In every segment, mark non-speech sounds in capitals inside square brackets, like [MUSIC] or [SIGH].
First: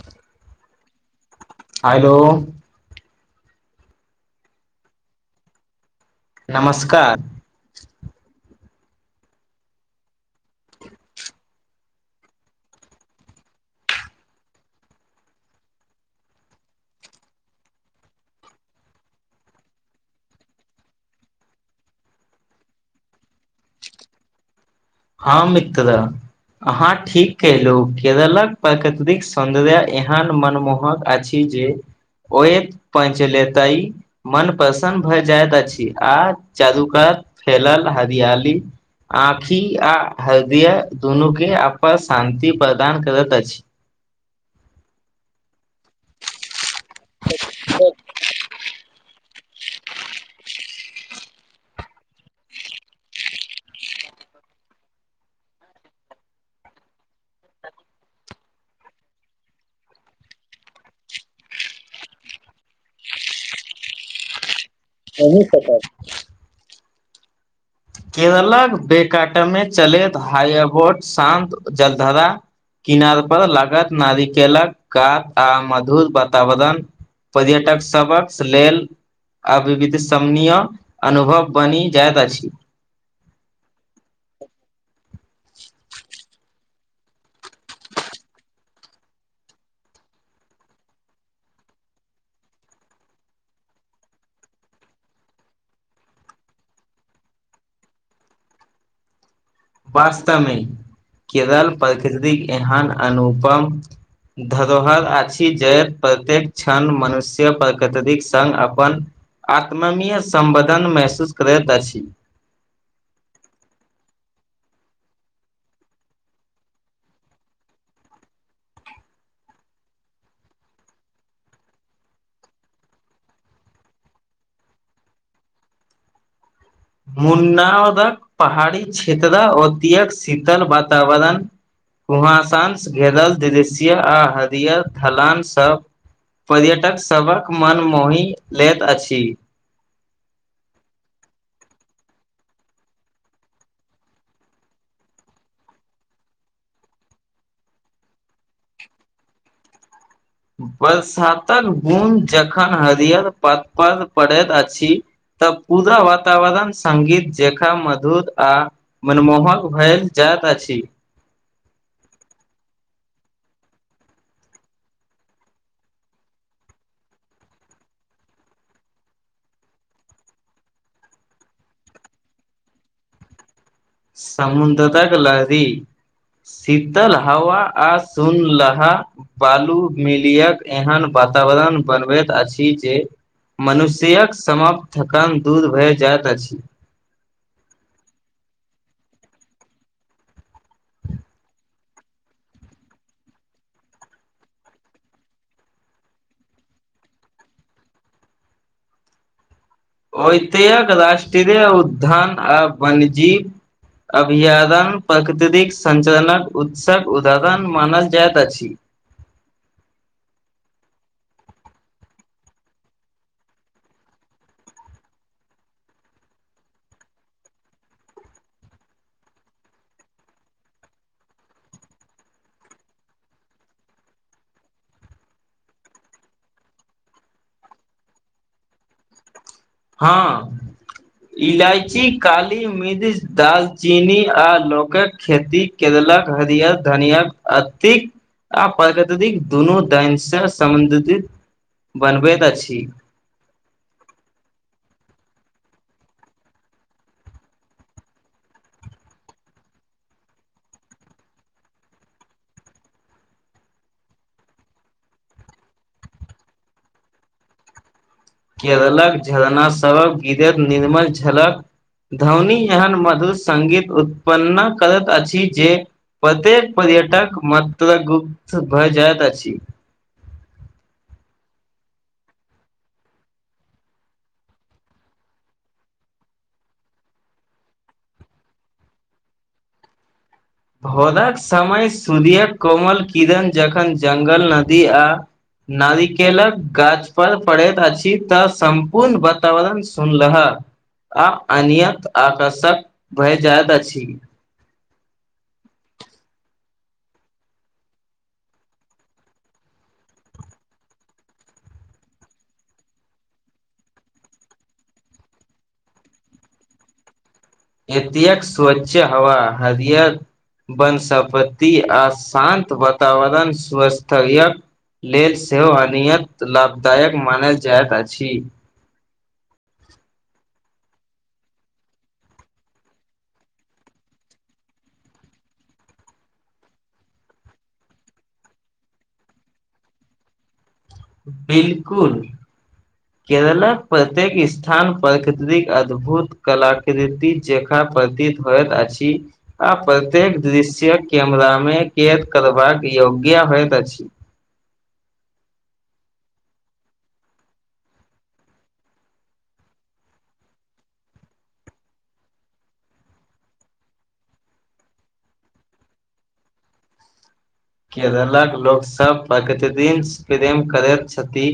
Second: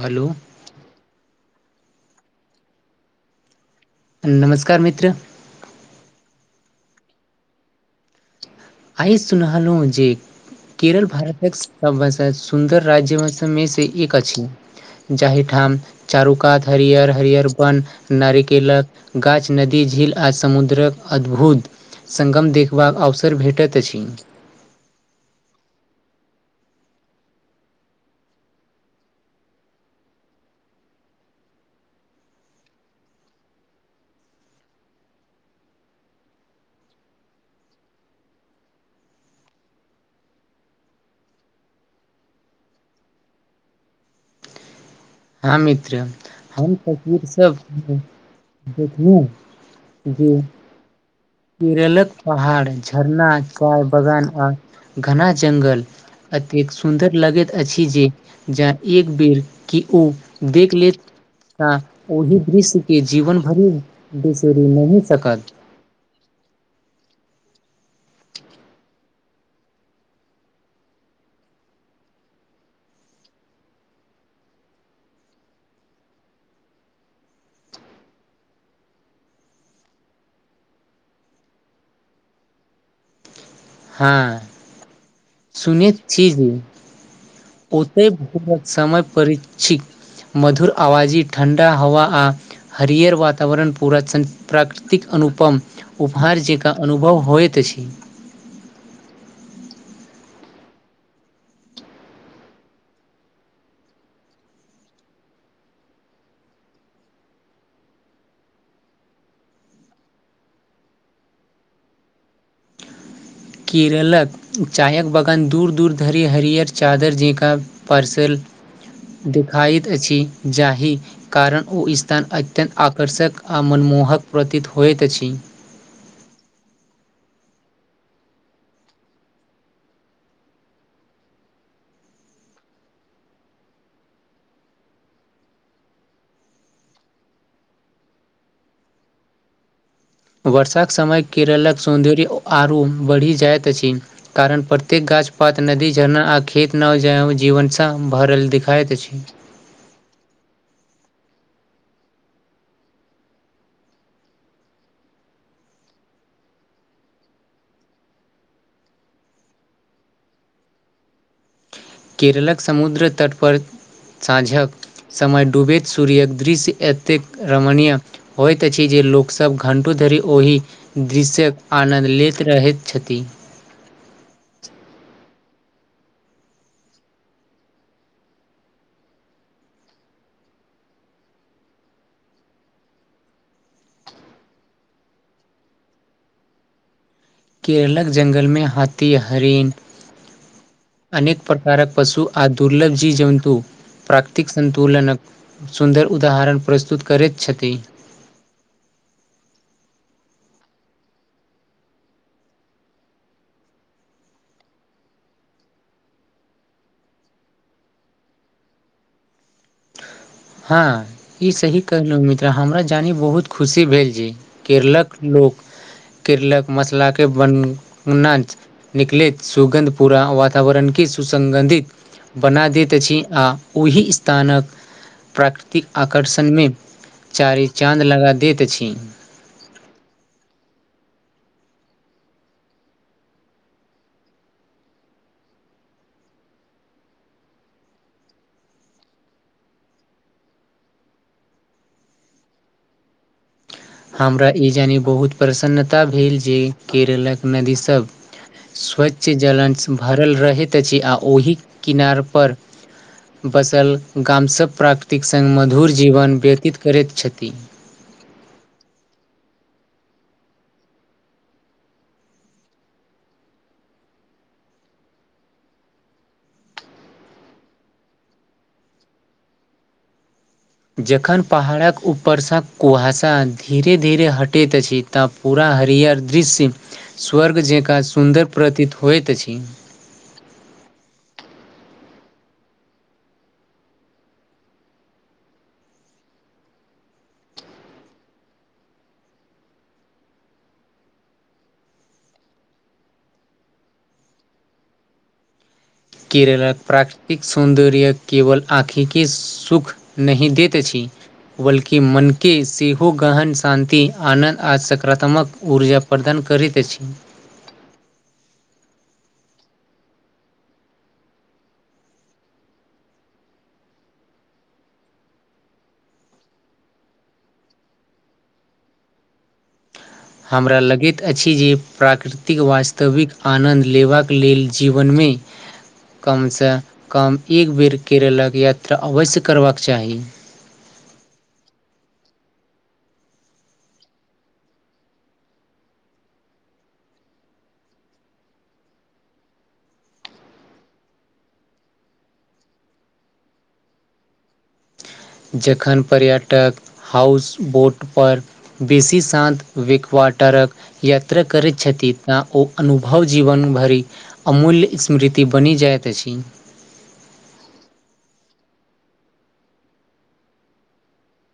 hello hello नमस्कार मित्र नमस्कार आइ सुनलहुँ जे केरल भारतक सभाषा सुन्दर राज्य भाषामे से एक अछि जाहिठाम चारु कात हरियर हरियर वन नारिकेलक गाछ नदी झील आ समुद्रक अद्भुत सङ्गम देखबाक अवसर भेट पठे छी ह मितर अहाँ ठीक कयलहुँ केरलक प्राकृतिक सौन्दर्य एहन मनमोहक अछि किजे ओहि पञच लेताई मन प्रसन्न भए जाइत अछि आ चारूकात फैलल हरियाली आँखि आ हरदिया दुनू के अपा शान्ति प्रदान करैत अछि हँ मित्र हम इ सब देखल [UNINTELLIGIBLE] जी केरलत पहाड़ झरना काय बागान आ घना जंगल एतेक सुन्दर लगैत अछि जे ज एक बेर ओ देख लेत ओहि दृश्य के जीवन भरि बिसरि नहि उन्नस सकत सटा [INAUDIBLE] [UNINTELLIGIBLE] केरलक बेकाटमे चलैत हाइबोट शान्त जलधरा किनार पर लागत नारिकेलक कात आ मधुर वातावरण पर्यटक सभकस लेल आ विविध शमनीय अनुभव बनि जाइत अछि हँ सुनीत छी ही ओते समय परीक्ष मधुर आवाजी ठण्डा हवा आ हरियर वातावरण पूरा प्राकृतिक अनुपम उपहार जेका अनुभव होयत अछि वास्तवमे केरल प्रकृतिक एहन अनुपम धरोहर अछि जे प्रत्येक क्षण मनुष्य प्रकृतिक संग अपन आत्ममीय समबधन महसूस करैत अछि केरेलक चायक बगान दूर दूर धरि हरियर चादर जेकाँ परसल देखाइत अछि जाहि कारण ओ स्थान अत्यन्त आकर्षक आ मनमोहक प्रतीत होइत अछि मुन्नादक पहाड़ी क्षेत्र ओतयक शीतल वातावरण कुहासं घेरल दृश्य आ हरियर थलान स पर्यटक सभक मन मोहि लैत अछि वर्षक समय केरलक सौन्दर्य आरू बढ़ि जाइत अछि कारण प्रत्येक गाछ पात नदी झरना आ खेत नव जव जीवनसँ भरल देखाइत अछि बरसातक बुंद जखन हरियर पात पर पड़ैत अछि तऽ पूरा वातावरण संगीत जेखा मधुर आ मनमोहक भेएल जाइत अछि केरलक समुद्र तटपर साँझक समय डूबैत सूर्यक दृश्य एतेक रमणीय होइत अछि जे लोकसभ घण्टो धरि ओहि दृश्यक आनन्द लेत रहैत छथि समुन्द्रताे ली [INAUDIBLE] [UNINTELLIGIBLE] शीतल हवा आ सुनलहा बालू मिलियक एहन वातावरण बनबैत अछि जे मनुष्यक समाप्त थकान दूर भए जायइत अछि केररलक जंगलमे हाथी हरिन अनेक प्रकारक पशु आ दुर्लभ जी जन्तु प्राकृतिक सतुलनक सुन्दर उदाहरण प्रस्तुत करैत छथि ओतय राष्ट्रीय उद्यान आ वाणिज्य अभयारण्य प्रकृतिक सञ्चालनक उत्सक उदाहरण मानल जाइत अछि हँ ई सही कहलहुँ मित्र हमरा जानि बहुत खुशी भेल जे केरलक लोक केरलक मसला के बनाच निकलैत सुगन्ध पुरा वातावरणी सुसगंधित बना दैत अछि आ ओहि स्थानक प्राकृतिक आकर्षण मे चारि चाँद लगा दैत अछि हँ इलायची काली मिर्ज दालचीनी आ लोक के खेती केरल क हरीयर धनिया आर्थिक आ प्रगतिक दुनू दैनसँ सम्बन्धित बनबैत अछि हमरा ई जानि बहुत प्रसन्नता भेल जे केरलक नदीसभ स्वच्छ जलन भरल रहैत अछि आ ओहि किनारपर बसल गाम सब प्राकृतिक सङ्ग मधुर जीवन व्यतीत करैत छथि केरलक झरना सबक गिर निर्मल झलक ध्वनी एहन मधुर सगीत उत्पन्न करैत अछि जे प्रत्येक पर्यटक मात्रगुप्त भए जाइत अछि जखन पहाड़क ऊपरसँ कुहासा धीरे धीरे हटैत अछि तऽ पूरा हरियर दृश्य स्वर्ग जेकाँ सुन्दर प्रतीत होइत अछि भोरक समय सूर्याक कोमल किरण जखन जंगल नदी आ नारिकेलक गाछ परर पड़ैत अछि तऽ सम्पूर्ण वातावरण सुनलह आ अनत आकर्षक भए जाइत अछि केरल क प्राकृतिक सौन्दर्य केवल आँखिके सुूख नहि दैत अछि बल्कि मनके सेहो गहन शान्ति आनन्द आ सकारात्मक उर्जा प्रदान करैत अछि एतेक स्वच्छ हवा हरियर वनसपत्ति आ शान्त वातावरण सुस्तरिय लेल सेहो अनियन्त लाभदायक मानल जाइत अछि हमरा लगैत अछि जे प्राकृतिक वास्तविक आनन्द लेबाक लेल जीवनमे कमसँ कम एक बेर केरलके यात्रा अवश्य करबाक चाही बिलकुल [UNINTELLIGIBLE] केरलक प्रत्येक स्थान प्रकृतिक अद्भुत कलाकृति जेका प्रतीत होएत आछि आ प्रत्येक दृश्य कैमरा मे कैद करबाक योग्य होइत अछि जखन पर्यटक हाउसबोट पर बेसी सानत विक्वाटर क यात्रा करैत छथि ता ओ अनुभव जीवन भरि अमूल्य स्मृति बनि जाइत अछि केरलक लोकसभ प्रगतिदिन प्रेम करैत छथि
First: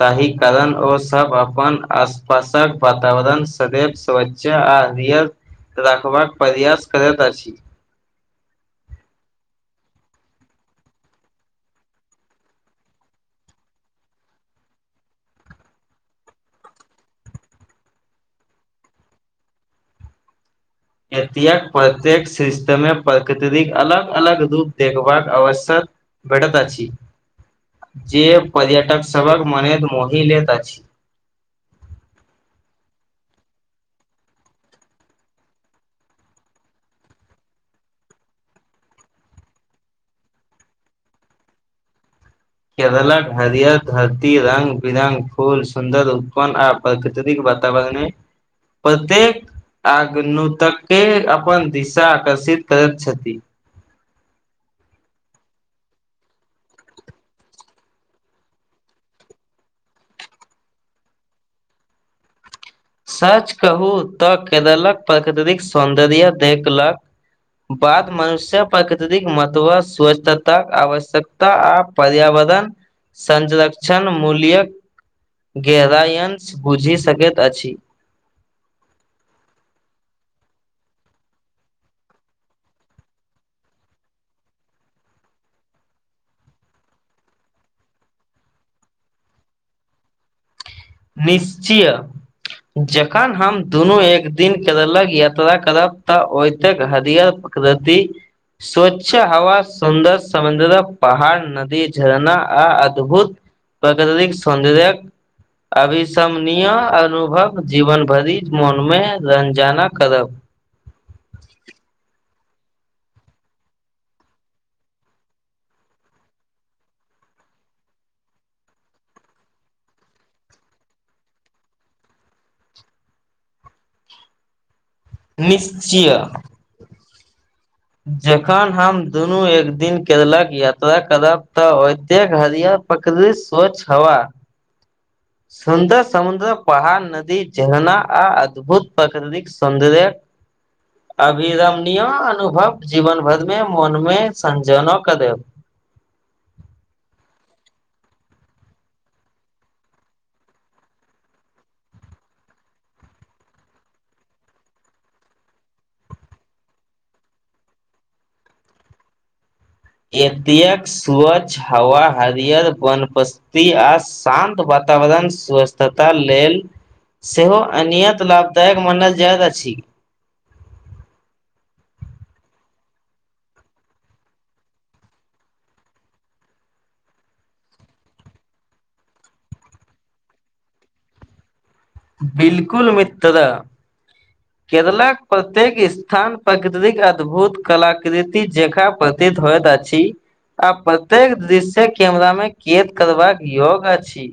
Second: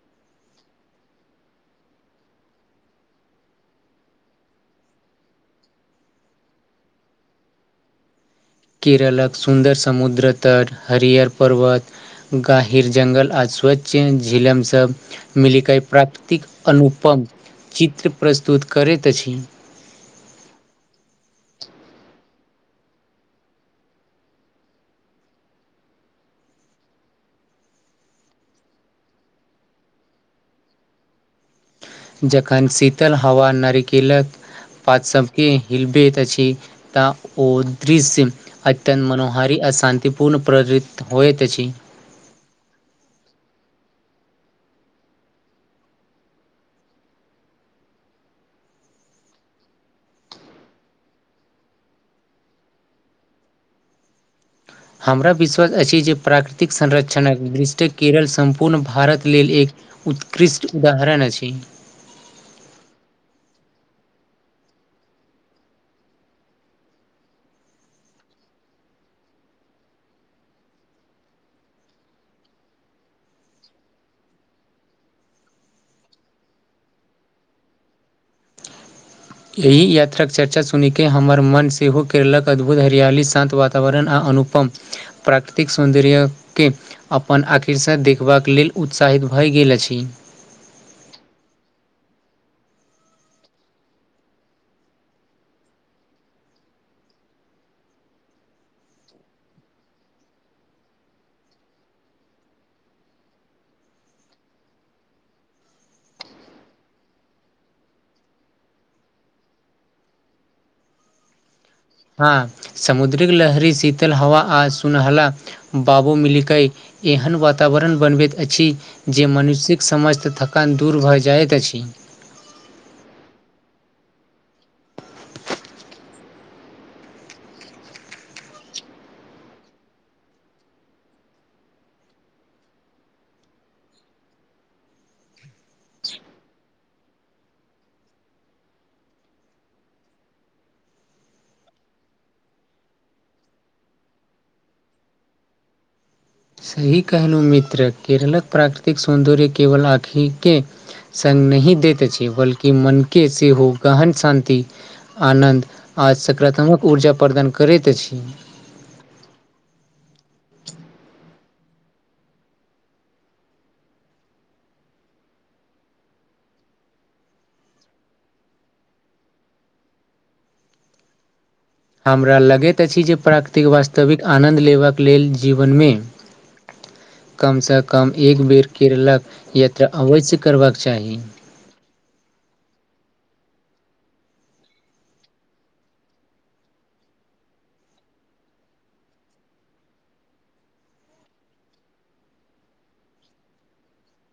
ताहि कारण ओ सब अपन आसपासक वातावरण सदैव स आ रिय राखबाक प्रयास करैत अछि केरलक सुन्दर समुद्र तर हरिहर पर्वत गाहिर जङ्गल आ स्वच्छ झीलम सभ मिलकई प्राकृतिक अनुपम चित्र प्रस्तुत करेत अछि एत प्रत्येक सिस्ट मे प्रकृतिक अलग अलग रूप देखबाक अवश्यक भेटत अछि जे पर्यटक सबहक मने के मोहि लैत अछि जखन शीतल हवा नारिकेलक पात सबके हिलबैत अछि तऽ ओ दृश्य म अत्यन्त मनोहारी आ शान्तिपूर्ण प्रेतीत होयत अछि केरलक हरियर धरती रङ्ग बिरङ्ग फूल सुन्दर उत्पन्न आ प्रकृतिक वातावरण ह प्रत्येक आगन तक के अपन दिशा आकर्षित करैत छथि हमरा विश्वास अछि जे प्राकृतिक संरक्षणक दृष्टि केरल सम्पूर्ण भारत लेल एक उतकृष्ट उदाहरण अछि सच कहू तऽ केरलक प्रकृतिक सौन्दर्य देखलक बाद मनुष्य प्राकृतिक महत्व स्वच्छताक आवश्यक आ पर्यावरण संरक्षण मूल्यक गेरायन्स बुझि सकैत अछि एहि यात्राके चर्चा सुनिके हमर मन सेहो केरलक अद्भुत हरियाली शान्त वातावरण आर अनुपम प्राकृतिक सौन्दर्यके अपन आखिरसँ देखबाक लेल उत्साहित भए गेल अछि निश्चय जखन हम दुनू एक दिन करलक यात्रा करब तऽ ओतेक हरिियर कदति स्वच्छ हवा सुन्दर समुदर पहाड़ नदी झरना आ अद्भुत प्रकृतिक सॉंदर्य क अविसमणय अनुभव जीवन भरिक मोनमे रञजाना करब हँ समुद्रिक लहरी शीतल हवा आज सुनहला बाबू मलिकई एहन वातावरण बनबैत अछि जे मनुष्यक समस्त थकान दूर भऽ जाइत अछि निश्चय जखन हम दुनू एक दिन कलक यात्रा करब तऽ ओतेक हरिय पकद स्व् हवा सुन्दर समुद्र पहाड़ नदी जहना आ अद्भुत प्राकृतिक सौन्दर्य ह अभिरमणयो अनुभव जीवन भर मे मोन में संजनो कर देब सही कहलूँ मित्र केरलक प्राकृतिक सौन्दर्य केवल आँखििके सङ्ग नहिह दैत अछि बल्कि मनके सेहो गहन शान्ति आनन्द आज सकारात्मक ऊर्जा प्रदान करैत अछि एतेक स्वच्छ हवा हरियर वन आ शान्त वातावरण स्वस्थता लेल सेहो अनियत लाभदायक मानल जाइत अछि हमरा लगैत अछि जे प्राकृतिक वास्तविक आनन्द लेबाक लेल जीवनमे कमसँ कम एक बेर केरलक यात्रा अवश्य करबाक चाही बिलकुल मितद केरलाक प्रत्येक स्थान प्रकृतिक अद्भुत कलाकृति जे हो जा छी आ प्रत्येक दृश्ये कैमरा मे खद करबाक योग अछि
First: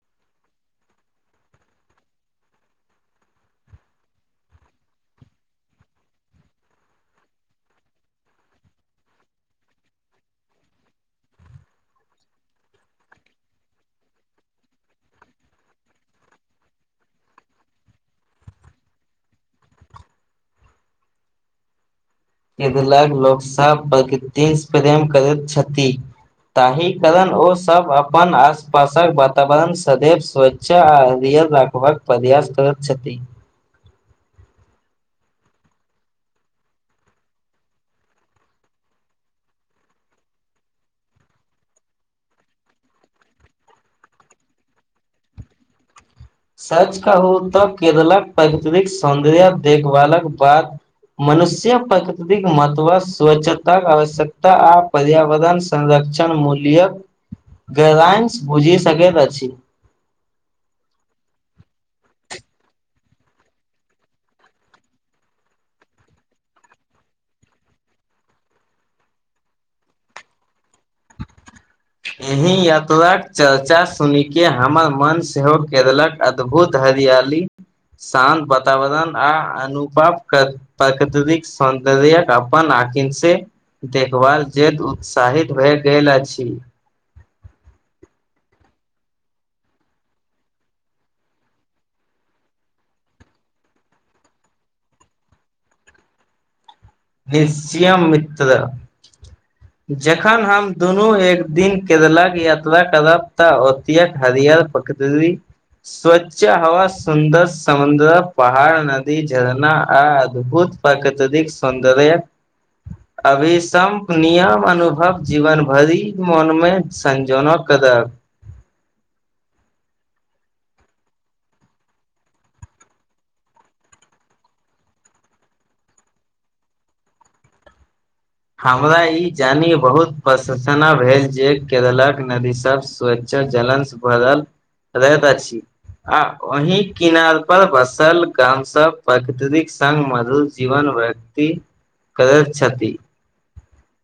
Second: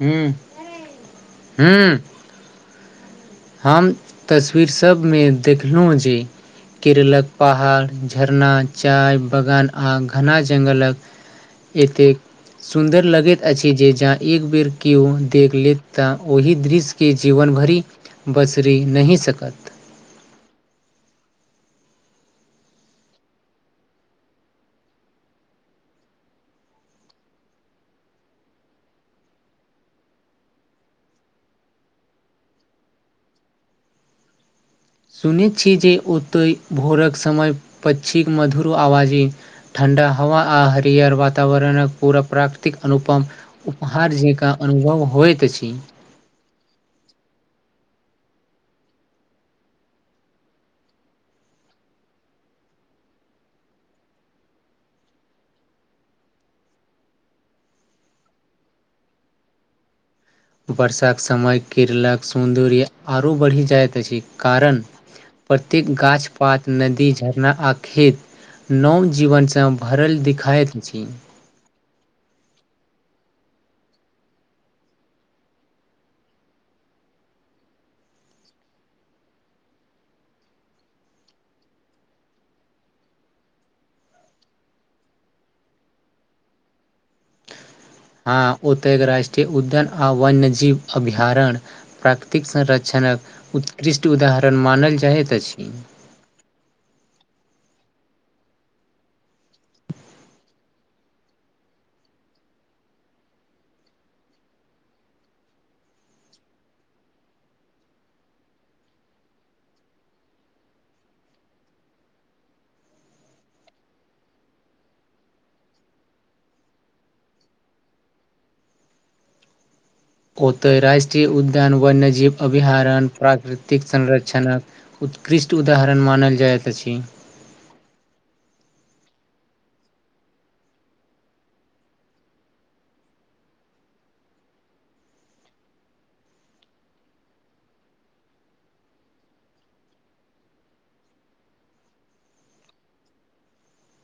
हू हू हम तस्वीरसभमे देखलहुँ जे केरेलक पहाड़ झरना चाय बगान आ घना जङ्गलक एत सुन्दर लगैत अछि जे जहं एक बेर केो देख लेत ता ओहि दृश्य के जीवन भरि बसरि नहि सकत इदलग लोकसभ प्रकति प्रेम करैत छथि ताहि कारण ओसभ अपन आसपासक वातावरण सदैव सोच चा रखबाक फ्यस तरत छथि सुनैत छी जे ओतय भोरक समय पक्षीक मधुर आवाज अ ठं्ा हव आ हरियर वातावरण पूरा प्राकृतिक अनुपम उपहार जकाँ अनुभव होइत अछि सच कहू तऽ केरलक प्रकृरिक सौंन्दर्य देखभालक बाद मनुष्य प्रकृतिक महत्व स्वच्छताक आवश्यकता आ पर्यावरण संरक्षण मूल्य ग्रइश बुझि सकैत अछि वर्षाक समय किरलक सुन्दूरी आरो बढ़ि जाइत अछि कारण प्रत्येक गाछ पात नदी झरना आ खेत नव जीवनसँ भरल दिखाइत अछि एहि यात्राक चर्चा सुनिके हमर मन सेहो क देलक अद्भुत हरियाली शान्त वातावरण आ अनुपपमकर प्राकृततिक सौन्द कपाआकस देखभाल ज मनउत्साहित भए गेल अछि हँ ओतय राष्ट्रीय उद्यन आ वन्यजीव अभयारण्य प्राकृतिक संरक्षणक उत्कृष्ट उदाहरण मानल जाइत अछि निश्चय मित जखन हम दुनू एक दिन केरलक यात्रा करब तऽ हरिय पकी स्वच्छ हव सुन्दर समुद्र पहाड़ नदी झरना आ अद्भुत परकातृक सौन्दर्य ह अभिसम्प नियम अनुभव जीवन भरिक मोनमे संजोना कब ओतय राष्ट्रीय उद्यान वन्यजीव अभहारण्य प्राकृतिक संरक्षणक उत्कृष्ट उदाहरण मानल जाइत अछि हमरा ई जानि बहुत प्रसंसना भेल जे केरलक नदी सब स ब छी आ ओहि किनार पर बसल गाम सब प्रकृतिक संग मधुर जीवन अछै त प्रगछति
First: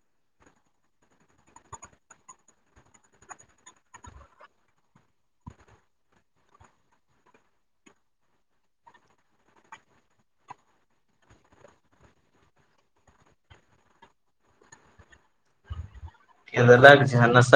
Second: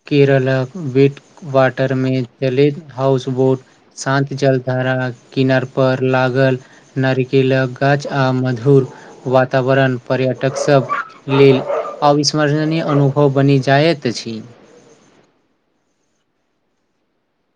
केरलक वीट वाटरमे चलैत हाउसबोट शान्त जल धारा किनार पर लागल नारिकेलक गाछ आ मधुर वातावरण पर्यटक सब लेल अविस्मरनीय अनुभव बनि जाइत अछि लाग छै ह